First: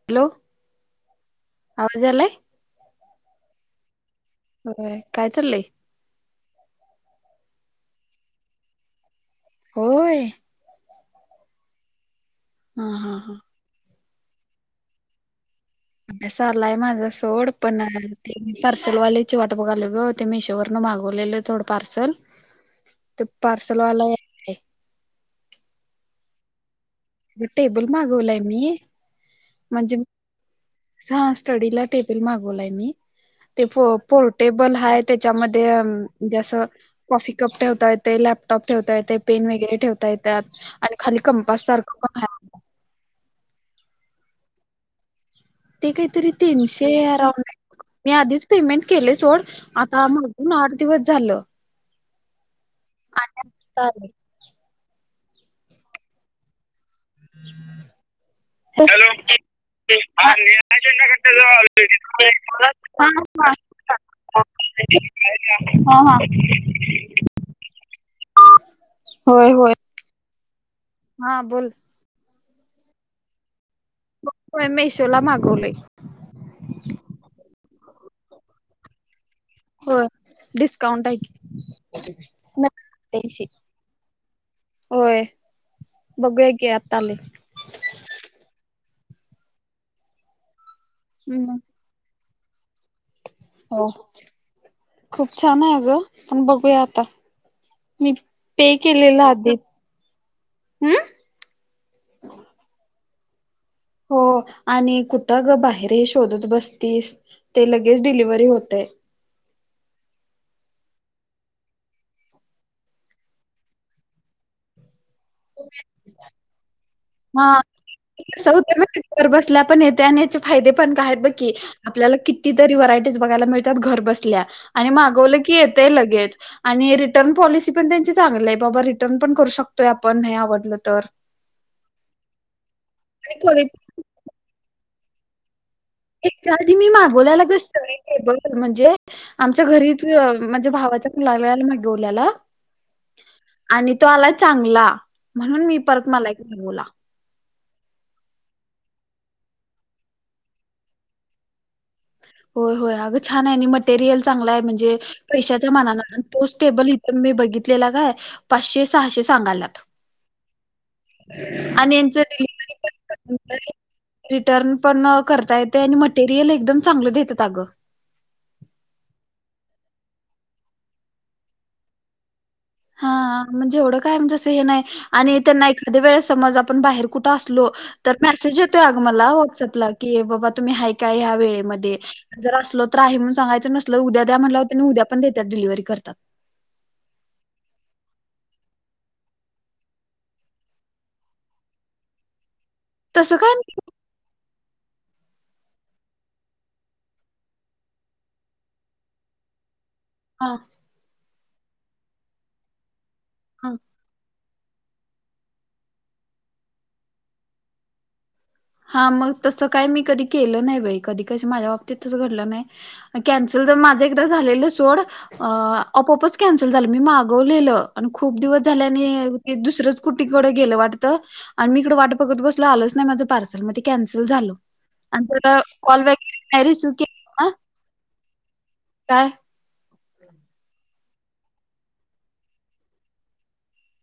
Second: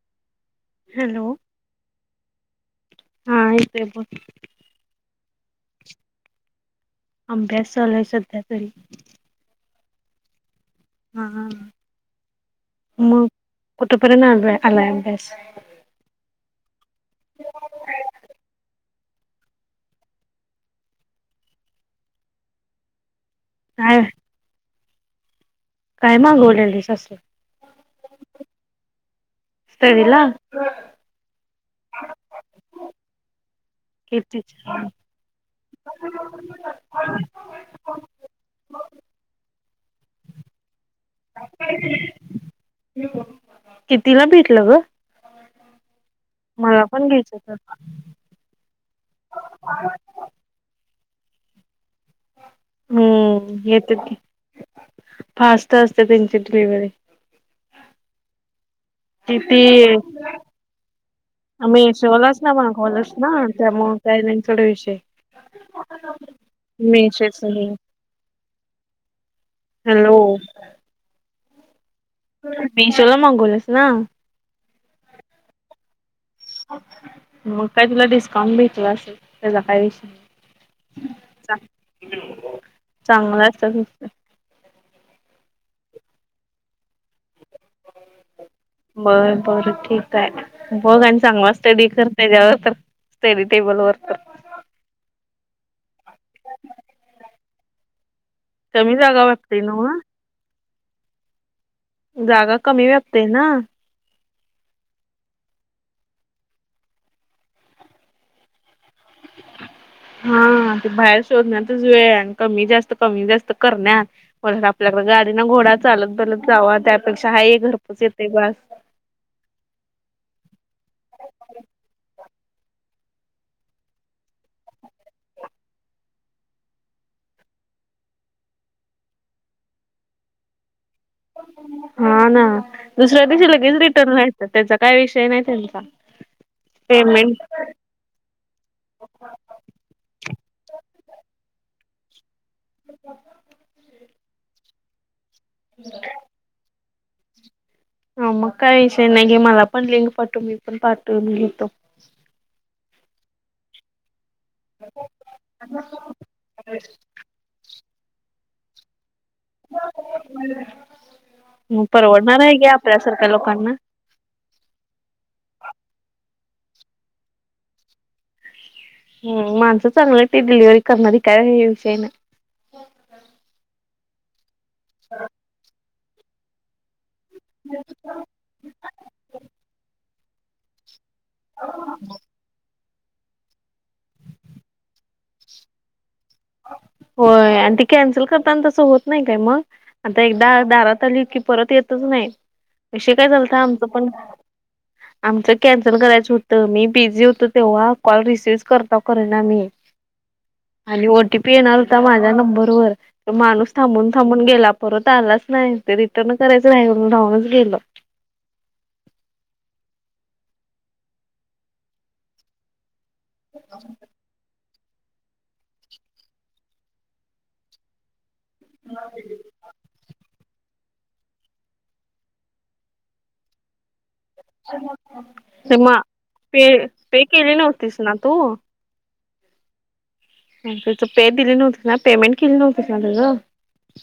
Hello. Hello आवाज यालाय हा हाेत बोल. काय चाललय. अंभ्यास चालय सध्या तरी. होय. हा हा हा, हा हा हा, कुठपर्यंत अँड्रॉइ आलय अभ्यास. अभ्यास आलाय माझा सोड पण ते मी पार्सलवाल्याची वाट बघालोय ग ते मीशो वरन मागवलेलं. थोडं पार्सल. [inaudible] ते पार्सल काय वाला य ''--'' काय मागवाल्यालीस असल. बी टेबल मागवलाय मी स्टडीला हां स्टडीला टेबल मागवलाय मी ते फो किती पोर्टेबल हाय त्याच्यामध्ये मंजे असं कॉफी कप ठेवता येतय लॅपटॉप ठेवता येतय पेन वगैरे ठेवता येत्यात आणि खाली कंपास सार कितीला भेटलं ग ते काहीतरी मला तीनशे पण घ्यायचं तर अराऊंड मी आधीच पेमेंट केलय सोड आता मग न आठ दिवस झालं. आणि हम्म आता येतेत आले. की फास्ट असत त्यांची डिलिव्हरी [unintelligible] किती आम्ही मेशोलाच ना मागवलंच ना त्यामुळे काय नाही सोड विषय [unintelligible] [unintelligible] हा हा मेशोच [unintelligible] होय होय. हॅलो हा बोल मेशोला मागवलस ना होय मेशोला मागवलय. मग काय तुला डिस्काउंट भेटल असल. त्याजा काय होय विषय डिस्काउंट नाय आहे की जा त्याशी चांगल असतात [unintelligible] होय बघूया की आता आलंय. बर बरं ठीक हाय बघ आणि चांगलं हम्म स्टडी कर त्याज्यावर तर स्टडी टेबल हो वर तर खूप छान हाय गं पण बघूया आता मी पे कमी जागा केलेला व्यापते आधीच नव्ह हं जागा कमी व्यापतय ना हो आणि कुठं ग बाहेरही शोधत बसतीस ते लगेच डिलिव्हरी होतय. हा ते बाहेर शोधण्यातच वेळ आणि कमी जास्त कमी जास्त करण्या परत आपल्याकड गाडी ना घोडा चालत बॅलत जावा त्यापेक्षा हा हे घरपोच येतय कसं बास होतंय माहिती घर बसल्या पण येतय आणि याचे फायदे पण काय आहेत बघ की, आपल्याला कितीतरी व्हरायटीज बघायला मिळतात घर बसल्या आणि मागवलं की येतय लगेच आणि रिटर्न पॉलिसी पण त्यांची चांगली हाय बाबा रिटर्न पण करू शकतोय आपण न्हाय आवडलं तर हा ना दुसऱ्या आणि दिवशी क्वालिटी लगेच रिटर्न व्हायचं त्याचा काय विषय नाय त्यांचा एकच्या आधी मी पेमेंट मागवल्याला ग [unintelligible] ते बरं म्हणजे आमच्या घरीच अ म्हणजे भावाच्यापण लागल्या मागवल्याला आणि तो आलाय चांगला म्हणून मी परत मला एक मागवला. हा मग काय विषय नाय गे मला पण लिंग पाटव मी पण पाठवून घेतो. होय होय अगं छान हाय आणि मटेरियल चांगलाय. म्हणजे पैश्याच्या मानानं अनं तोच टेबल इथ मी बघित तलेला काय पाचशे सहाशे सांगाल्यात. म आणि यांच परवडणार हाय घे आपल्यासारख्या डिलिव्हरी लोकांना रिटर्न पण करता येतेय आणि मटेरियल एकदम चांगलं देत्यात अगं हो माणसं चांगलं येत ते डिलिव्हरी करणारी काय हे विषयी नाय. हा म्हणजे एवढं काय म्हणजे असं हे नाय आणि त्यांना एखाद्या वेळेस समज आपण बाहेर कुठ असलो तर मेसेज येतोय अग मला व्हाट्सअपला की बाबा तुम्ही हाय काय ह्या वे वेळेमध्ये. जर असलो तर आहे म्हणून सांगायचं, नसल उद्या द्या म्हणल्यावर टेनी उद्या पण देतात डिलिव्हरी करत्यात. होय आणि ते कॅन्सल करताना तसं होत नाही काय मग? आता एकदा दारात आली की परत येतच नाही. विषय काय तसं झालता नाही आमचं पण आमचं कॅन्सल करायचं होतं, मी बिझी होतो तेव्हा कॉल रिसिवच करता करना मी. [inaudible] हा. आणि ओ टी पी येणार होता माझ्या नंबरवर हा माणूस थांबून थांबून गेला. परत आलाच नाही. ते रिटर्न करायचं राहून-राहूनच गेलं. हा मग तस काही मी कधी केलं नाही बाई कधी कस माझ्या बाबतीतच घडलं नाही. कॅन्सल झालं. माझं एकदा झालेलं सोड अ आपआपच कॅन्सल झालं मी मागवलेलं. आणि खूप दिवस झाल्याने ते दुसरंच कुनिकडे गेलं वाटत आणि म इकडे वाटं बघत बसलं आलंच नाही माझं पार्सल कॅन्सल झालं आणि तेन ते म कॉल बँक पे [unintelligible] रिसीव्ह पे केला. केली नव्हतीस ना तू? काय? [unintelligible] दिले नव्हती ना पेमेंट केली नव्हती ना तुझं?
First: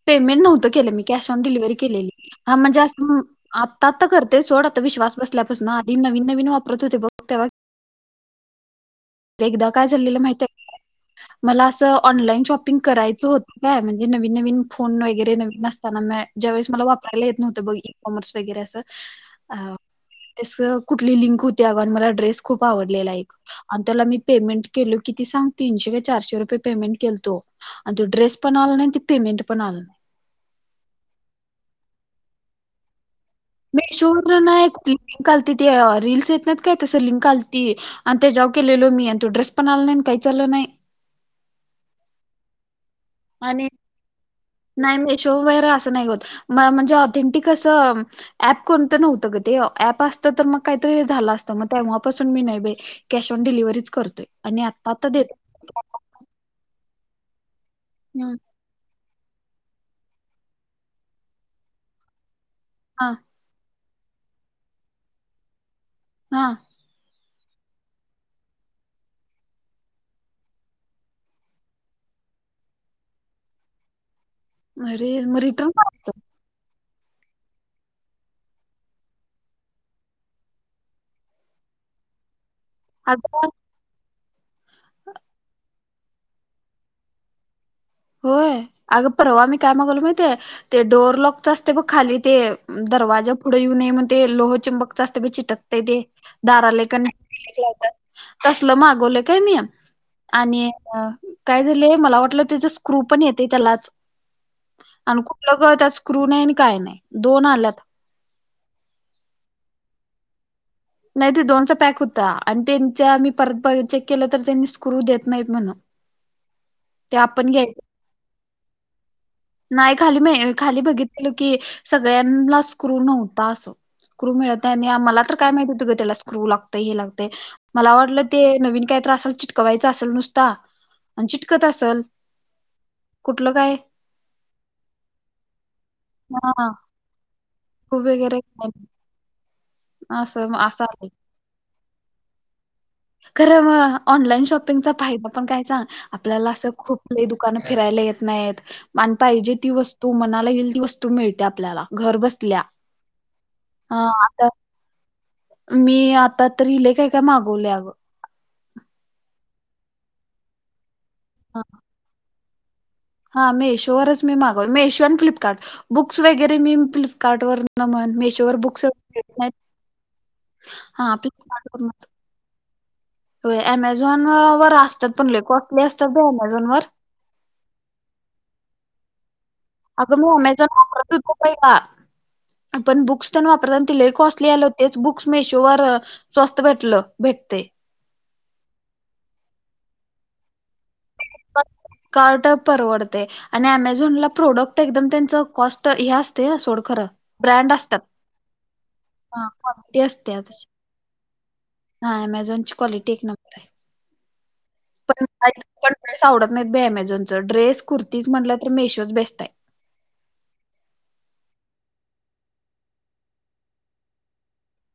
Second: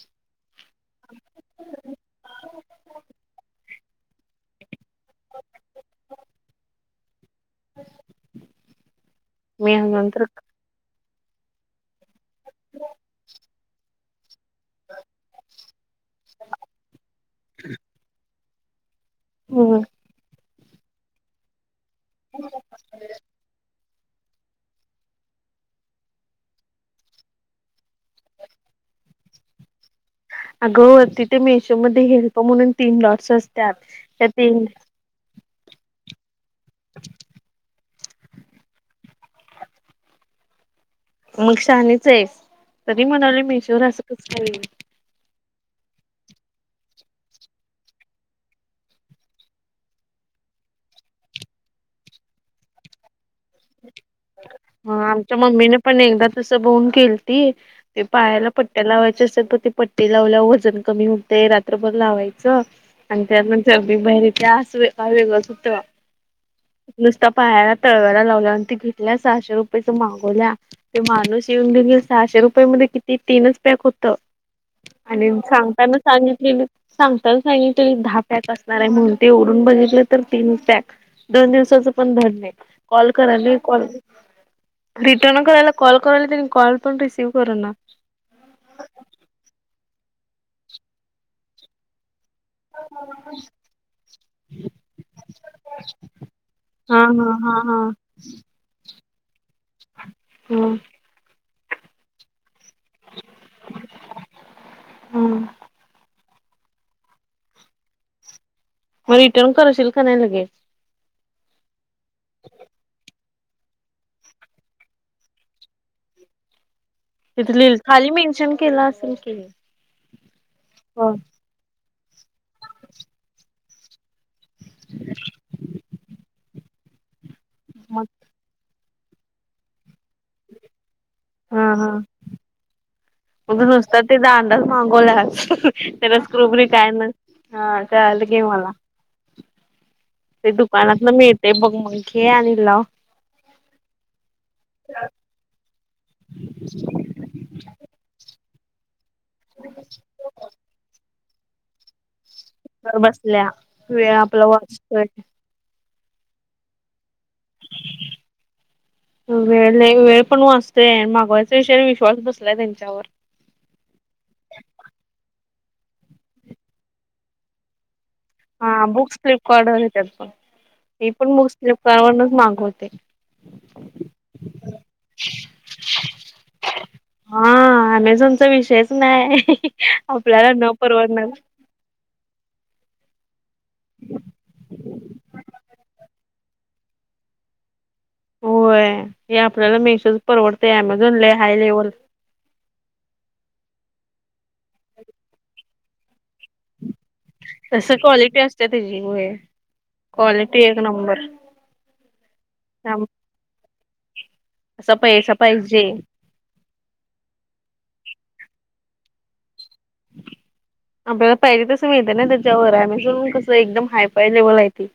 पेमेंट नव्हतं केलं मी कॅश ऑन डिलिव्हरी केलेली. हा म्हणजे अस आत्ता आत्ता करते सोड आत्ता विश्वास बसल्यापासन आधी नवीन नवीन वापरत होते बघ तेव्हा ते एकदा मी काय झालेलं नंतर माहित आहे? मला असं ऑनलाईन शॉपिंग करायचं होतं काय, म्हणजे नवीन नवीन फोन वगैरे नवीन ज्या वेळेस मला वापरायला येत नव्हतं बघ, इ-कॉमर्स वगैरे असं अ [unintelligible] कुठली लिंक होती अगं आणि मला ड्रेस खूप आवडलेला आणि त्याला मी पेमेंट केल किती सांग, तीनशे काय चारशे रुपये पेमेंट केलतो आणि तो ड्रेस पण आला नाही ते पेमेंट पण आला नाही. अग तिथ मीशोमध्ये हेल्प म्हणून तीन डॉट्स असत मीशो वरण नाही लिंक आलती ते रीलस येत नाहीत काय तसं लिंक आलती. अनं तेच्यावर केलेलो मी आणि तो ड्रेस पण आला नाही आणि काहीच आलं नाही. मग शानीच आहे, तरी म्हणालोय आणि मेशवर असं कस काय हे. नाही मेशो वगैरे असं नाही होत, म्हणजे ऑथेंटिक असं ॲप कोणतं नव्हतं ग ते. अँप असतं तर मग काहीतरी झालं असतं. मग तेव्हापासून मी नाही बाई. कॅश ऑन डिलिव्हरी च करतोय. आणि आता हा आता देत आमच्या मम्मीने पण एकदा तस बघून केली ते पायाला पट्ट्या लावायच्या असतात बग ते पट्टी लावल्या वर वजन कमी होतय रात्र भर लावायचं. हा आणि त्यानंतर अगदी बाहेर ते काय अस वेगळंच होत हा नुसता पायाला तळव्याला लावल्या आणि ते घेतल्या सहाशे रुपयेच मागवल्या ते माणूस येऊन कणी सहाशे रुपयाे मध्ये किती तीनच पॅक होतं. अरे आणि मग रिटर्न सांगताना करायचं सांगितलं त्यांनी सांगताना सांगितलेलं दहा पॅक असणार आहे म्हणून. ते उघडून बघितलं तर तीन पॅक दोन दिवसाच पण धड नाही. कॉल अगं करायला कॉल रिटर्न करायला कॉल करायला त्यांनी कॉल पण रिसीव करना. होय. अगं परवा आम्ही काय मागवलो माहित आहे? ते डोअर लॉक तर असते बघ खाली ते दरवाजा पुढे येऊ नये मग ते लोह चिंबकच असते बीजी ते चीटकतय ते. हा दारालेकन हा हा हा [unintelligible] तसलं मागवलं काय मी आणि ह काय झाले मला वाटलं त स्क्रू पण येते त्यालाच. ह आणि कुठलं ग त्याला स्क्रू नाही आणि काय नाही. दोन आल्यात. माला ईटर्न करशील का नाही लगे. नाही ते दोनचा पॅक होता, आणि त्यांच्या मी परत चेक केलं तर त्यांनी स्क्रू देत नाहीत म्हण ते आपण तिथ लि घ्यायच खाली मेन्शन केलं असेल की. नाही खाली मी खाली हो बघितल की सगळ्यांला स्क्रू नव्हता असं स्क्रू मिळतय आणि मला तर काय माहती होतं ग त्याला स्क्रू लागतय हे लागतय मला मग वाटलं ते नवीन काय तर असल चिटकवायचं असल नुसता कत असल अग नुसता ते दांडाच मागवलाय, त्याला स्क्रु ब्रि हा काय नसं हा खूप चाल वगैरे घे काय. माला ते असं असं दुकानात आलं. न मिळते बघ म घे आणि लाव. खरं मऑनलाईन शॉपिंगचा फायदा पण काय चांग आपल्याला असं खुप काही दुकानं फिरायला येत नाहीत. आन पाहिजे ती वस्तू, मनाला येईल ती वस्तू, मिळते आपल्याला घर बस घर बसल्या वेळ आपला वाचतोय. मी आता तरी लयी काय, काय मागवल आगं. अ वेळ लयी वेळ पण वाचतोयां मागवायच विषयावर विश्वास बस ला त्यांच्यावर हा मेशोवरच मी मागवल मेशो आण फ्लिपकार्ट बुक्स वगैरे मी फ्लिपकार्टवरन मन मेश तोवर हा बुक्सच बुक्स घेत नाहीत फ्लिपकार्ट वर येतात हा फ्लिपकार्ट वरणच नच मागवते. होय ॲमेझॉन वर असतात पण लयी कॉस्ली असतात भाऊ ॲमेझॉन वर. हा ॲमेझॉन विषयच नाही. अगं मी आपल्याला अमेझॉन न परवडणार. वापरत [unintelligible] पण बुक्स तण वापरन ति लयी कॉस्ली आल होत तेंच बुक्स मेशोवर स्वस्त भेटलं भेटतय. होय हे आपल्याला मेशोज परवडतय ॲमेझॉन लयी हाय लेवल कार्ट परवडतय आणि अमेझॉन ला प्रोडक्ट त एकदम त्यांच कॉस त हे असते ना सोडखरं ब्रँड तस असतात क्वालिटी असते त्याची होय हा कॉलिटी असतेय क्वालिटी तशी. एक नंबर हा अमेझॉनची क्वालिट एक न असा पैसा पाहिजे. पण ड्रेस आवडत नाहीत बाई अमेझॉन चं ड्रेस, कुर्तीज म्हनलं तर मेशोच बेस्ट आहे. आपल्याला पाहिजे तस मिळते ना त्याच्यावर अमेझॉन हुन कसं एकदम हाय फाय लेवलला येती.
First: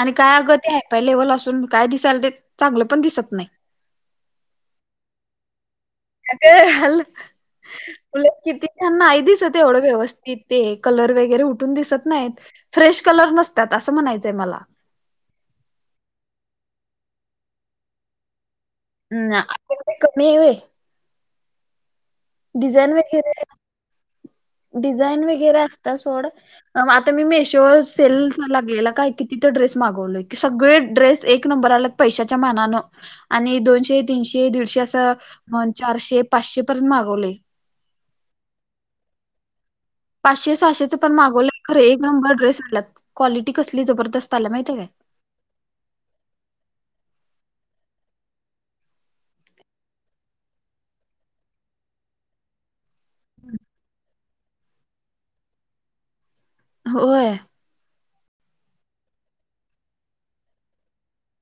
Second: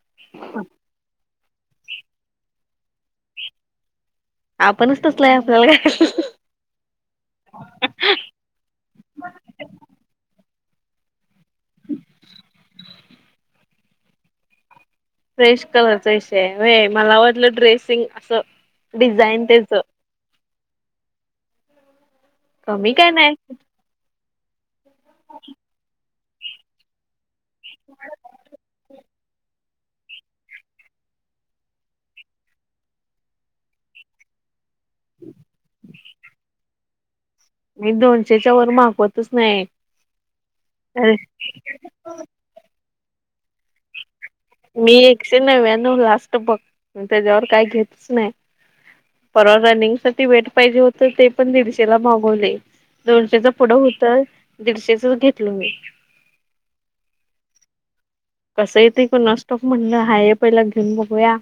आणि काय अगं ते फाय लेवल असून काय दिसायल ते चांगलं पण दिसत नाही. आपणच तसलाय आपल्याला काय अग हल बोलें कितीना नाही दिसत ते एवढं व्यवस्थित ते कलर वगैरे उठ ठुन दिसत नाहीत, फ्रेश कलर नसतात असं म्हणायचंय मला फ्रेश कलरचा ईषय व्हय मला वाटलं ड्रेसिंग असं ना डिझाईन त्याच आपन काय कमी आहे व्हय. कमी डिझाईन काय वगैरे, नाही डिझाईन वगैरे असता सोडा आता मी मेशो वर सेल लागलेला काय किती तर ड्रेस मागवले. सगळे ड्रेस एक नंबर आलत पैशाच्या मानान आणि दोनशे, तीनशे, दीडशे असं च अन चारशे, पाचशे पर्यंत मागवले. मी दोनशेच्या वर मागवतच नाही. पाचशे सहाशेच पण अरे मागवल खर एक नंबर ड्रेस आलात. क्वालिटी कसली जबरदस्त आल्या माहितीय काय मी एकशे नव्यानव लास्ट बघ त्याच्यावर काय घेतच नाही. परवा रनिंग साठी वेट पाहिजे होत ते पण दिडशेला मागवले. दोनशेच पुढ होत, दीडशेचच घेतल मी. होय कस येतय कोणास ठाऊक. म्हणल हाय पहिला घेऊन बघूया.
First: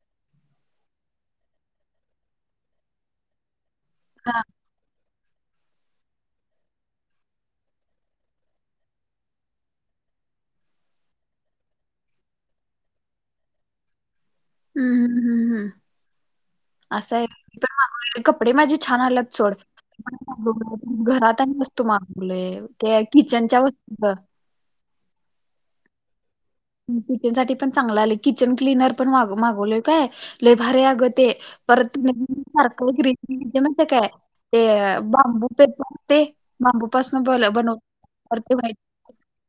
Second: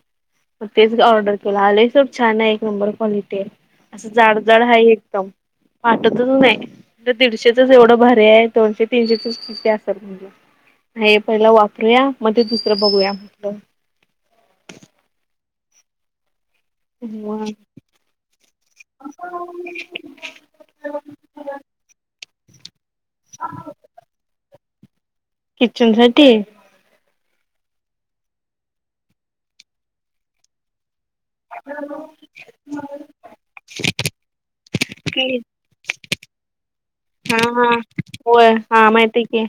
तेच ऑर्डर केल. आलय सोड छान आहे. एक नंबर क्वालिटी आहे. अस हा जाडजाड आहे एकदम. वाटतच नाही दीडशेचच एवढ भारी आहे दोनशे तीनशेचच किती आसल. हे पहिल वापरूया मग ते दुसर बघूया म्हटल. हम्म हम्म हम्म हम्म अस आहे. मग मी पण मागवलेले कपडे माझे छान आलेत सोड. घरात वस्तू मागवलीय ते किचनच्या वस्तू किचनसाठी किचन साठी पण चांगल आल. किचन क्लिनर पण मा मागवलेय काय. लय भारी आहे अग ते. [unintelligible] ते बांबूचे पत्ते बांबूपासून बनवतात. व्हय ते व्हाईट हा माहिती आहे की.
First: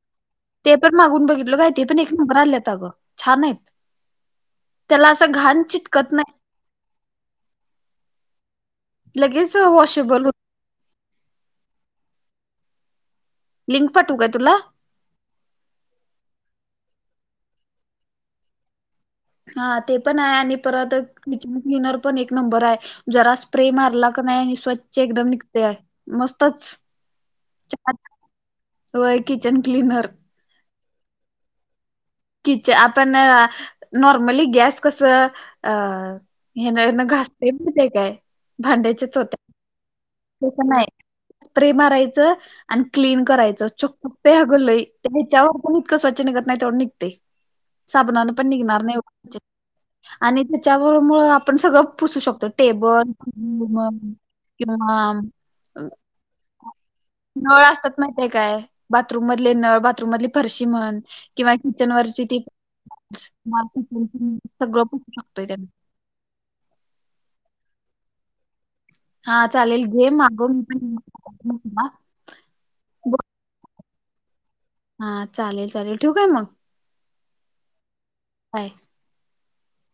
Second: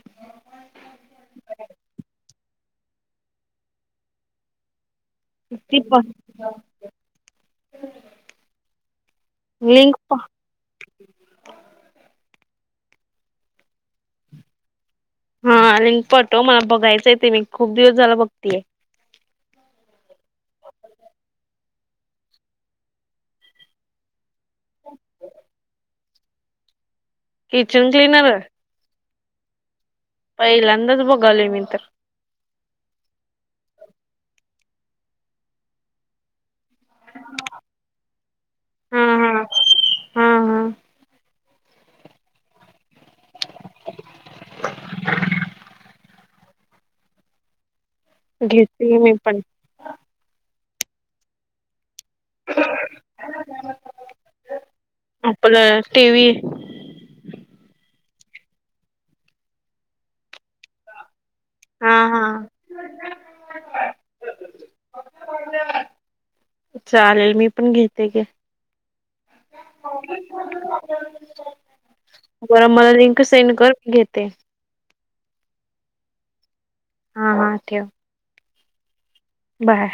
ते पण मागून बघितल काय ते पण एक नंबर आल्यात अग. छान आहेत. त्याला अस घाण ती चिटकत नाही. [inaudible] लगेच लिंक वॉशेबल होत. लिंक पाठवू का तुला? हा लिंक पाठव. मला बघायच ते मी खूप दिवस झाल बघतीय. हा ते पण आहे. आणि परत किचन क्लिनर पण एक नंबर आहे. जरा स्प्रे मारला की नाही आणि स्वच्छ एकदम निघते. मस्तच किचन क्लीनर व्हय किचन क्लिनर. पहिल्यांदाच बघालोय मी तर. किचन आपण नॉर्मली गॅस कस अ ह्यान ह्यान घासतो कि नाही हा भांड्याच्या हा हा चोत्यान तस हा नाही. स्प्रे मारायच आणि क्लीन करायच चकाकत अग लयी. ह्याच्यावर पण इतक स्वच्छ निघत नाही तेवढ निघत. ते साबणान पण निघणार नाही घेतली मी एवढ पण च आणि त्याच्यामुळ आपण सगळ पुसू शकतो. टेबल किंवा आपलं टीव्ही नळ असतात माहिते काय बाथरूम मधले नळ बाथरूम मधली फरशी म्हण किंवा किचन हा हा वरची ती सगळ पुसू शकतोय त्यान. चालेल मी पण घेते ग. हा चालेल घे मागवुन बर मला लिंक सेंड कर घेते. हा चालेल चालेल ठेऊ काय मग. हा हा ठेव. व्हय बाय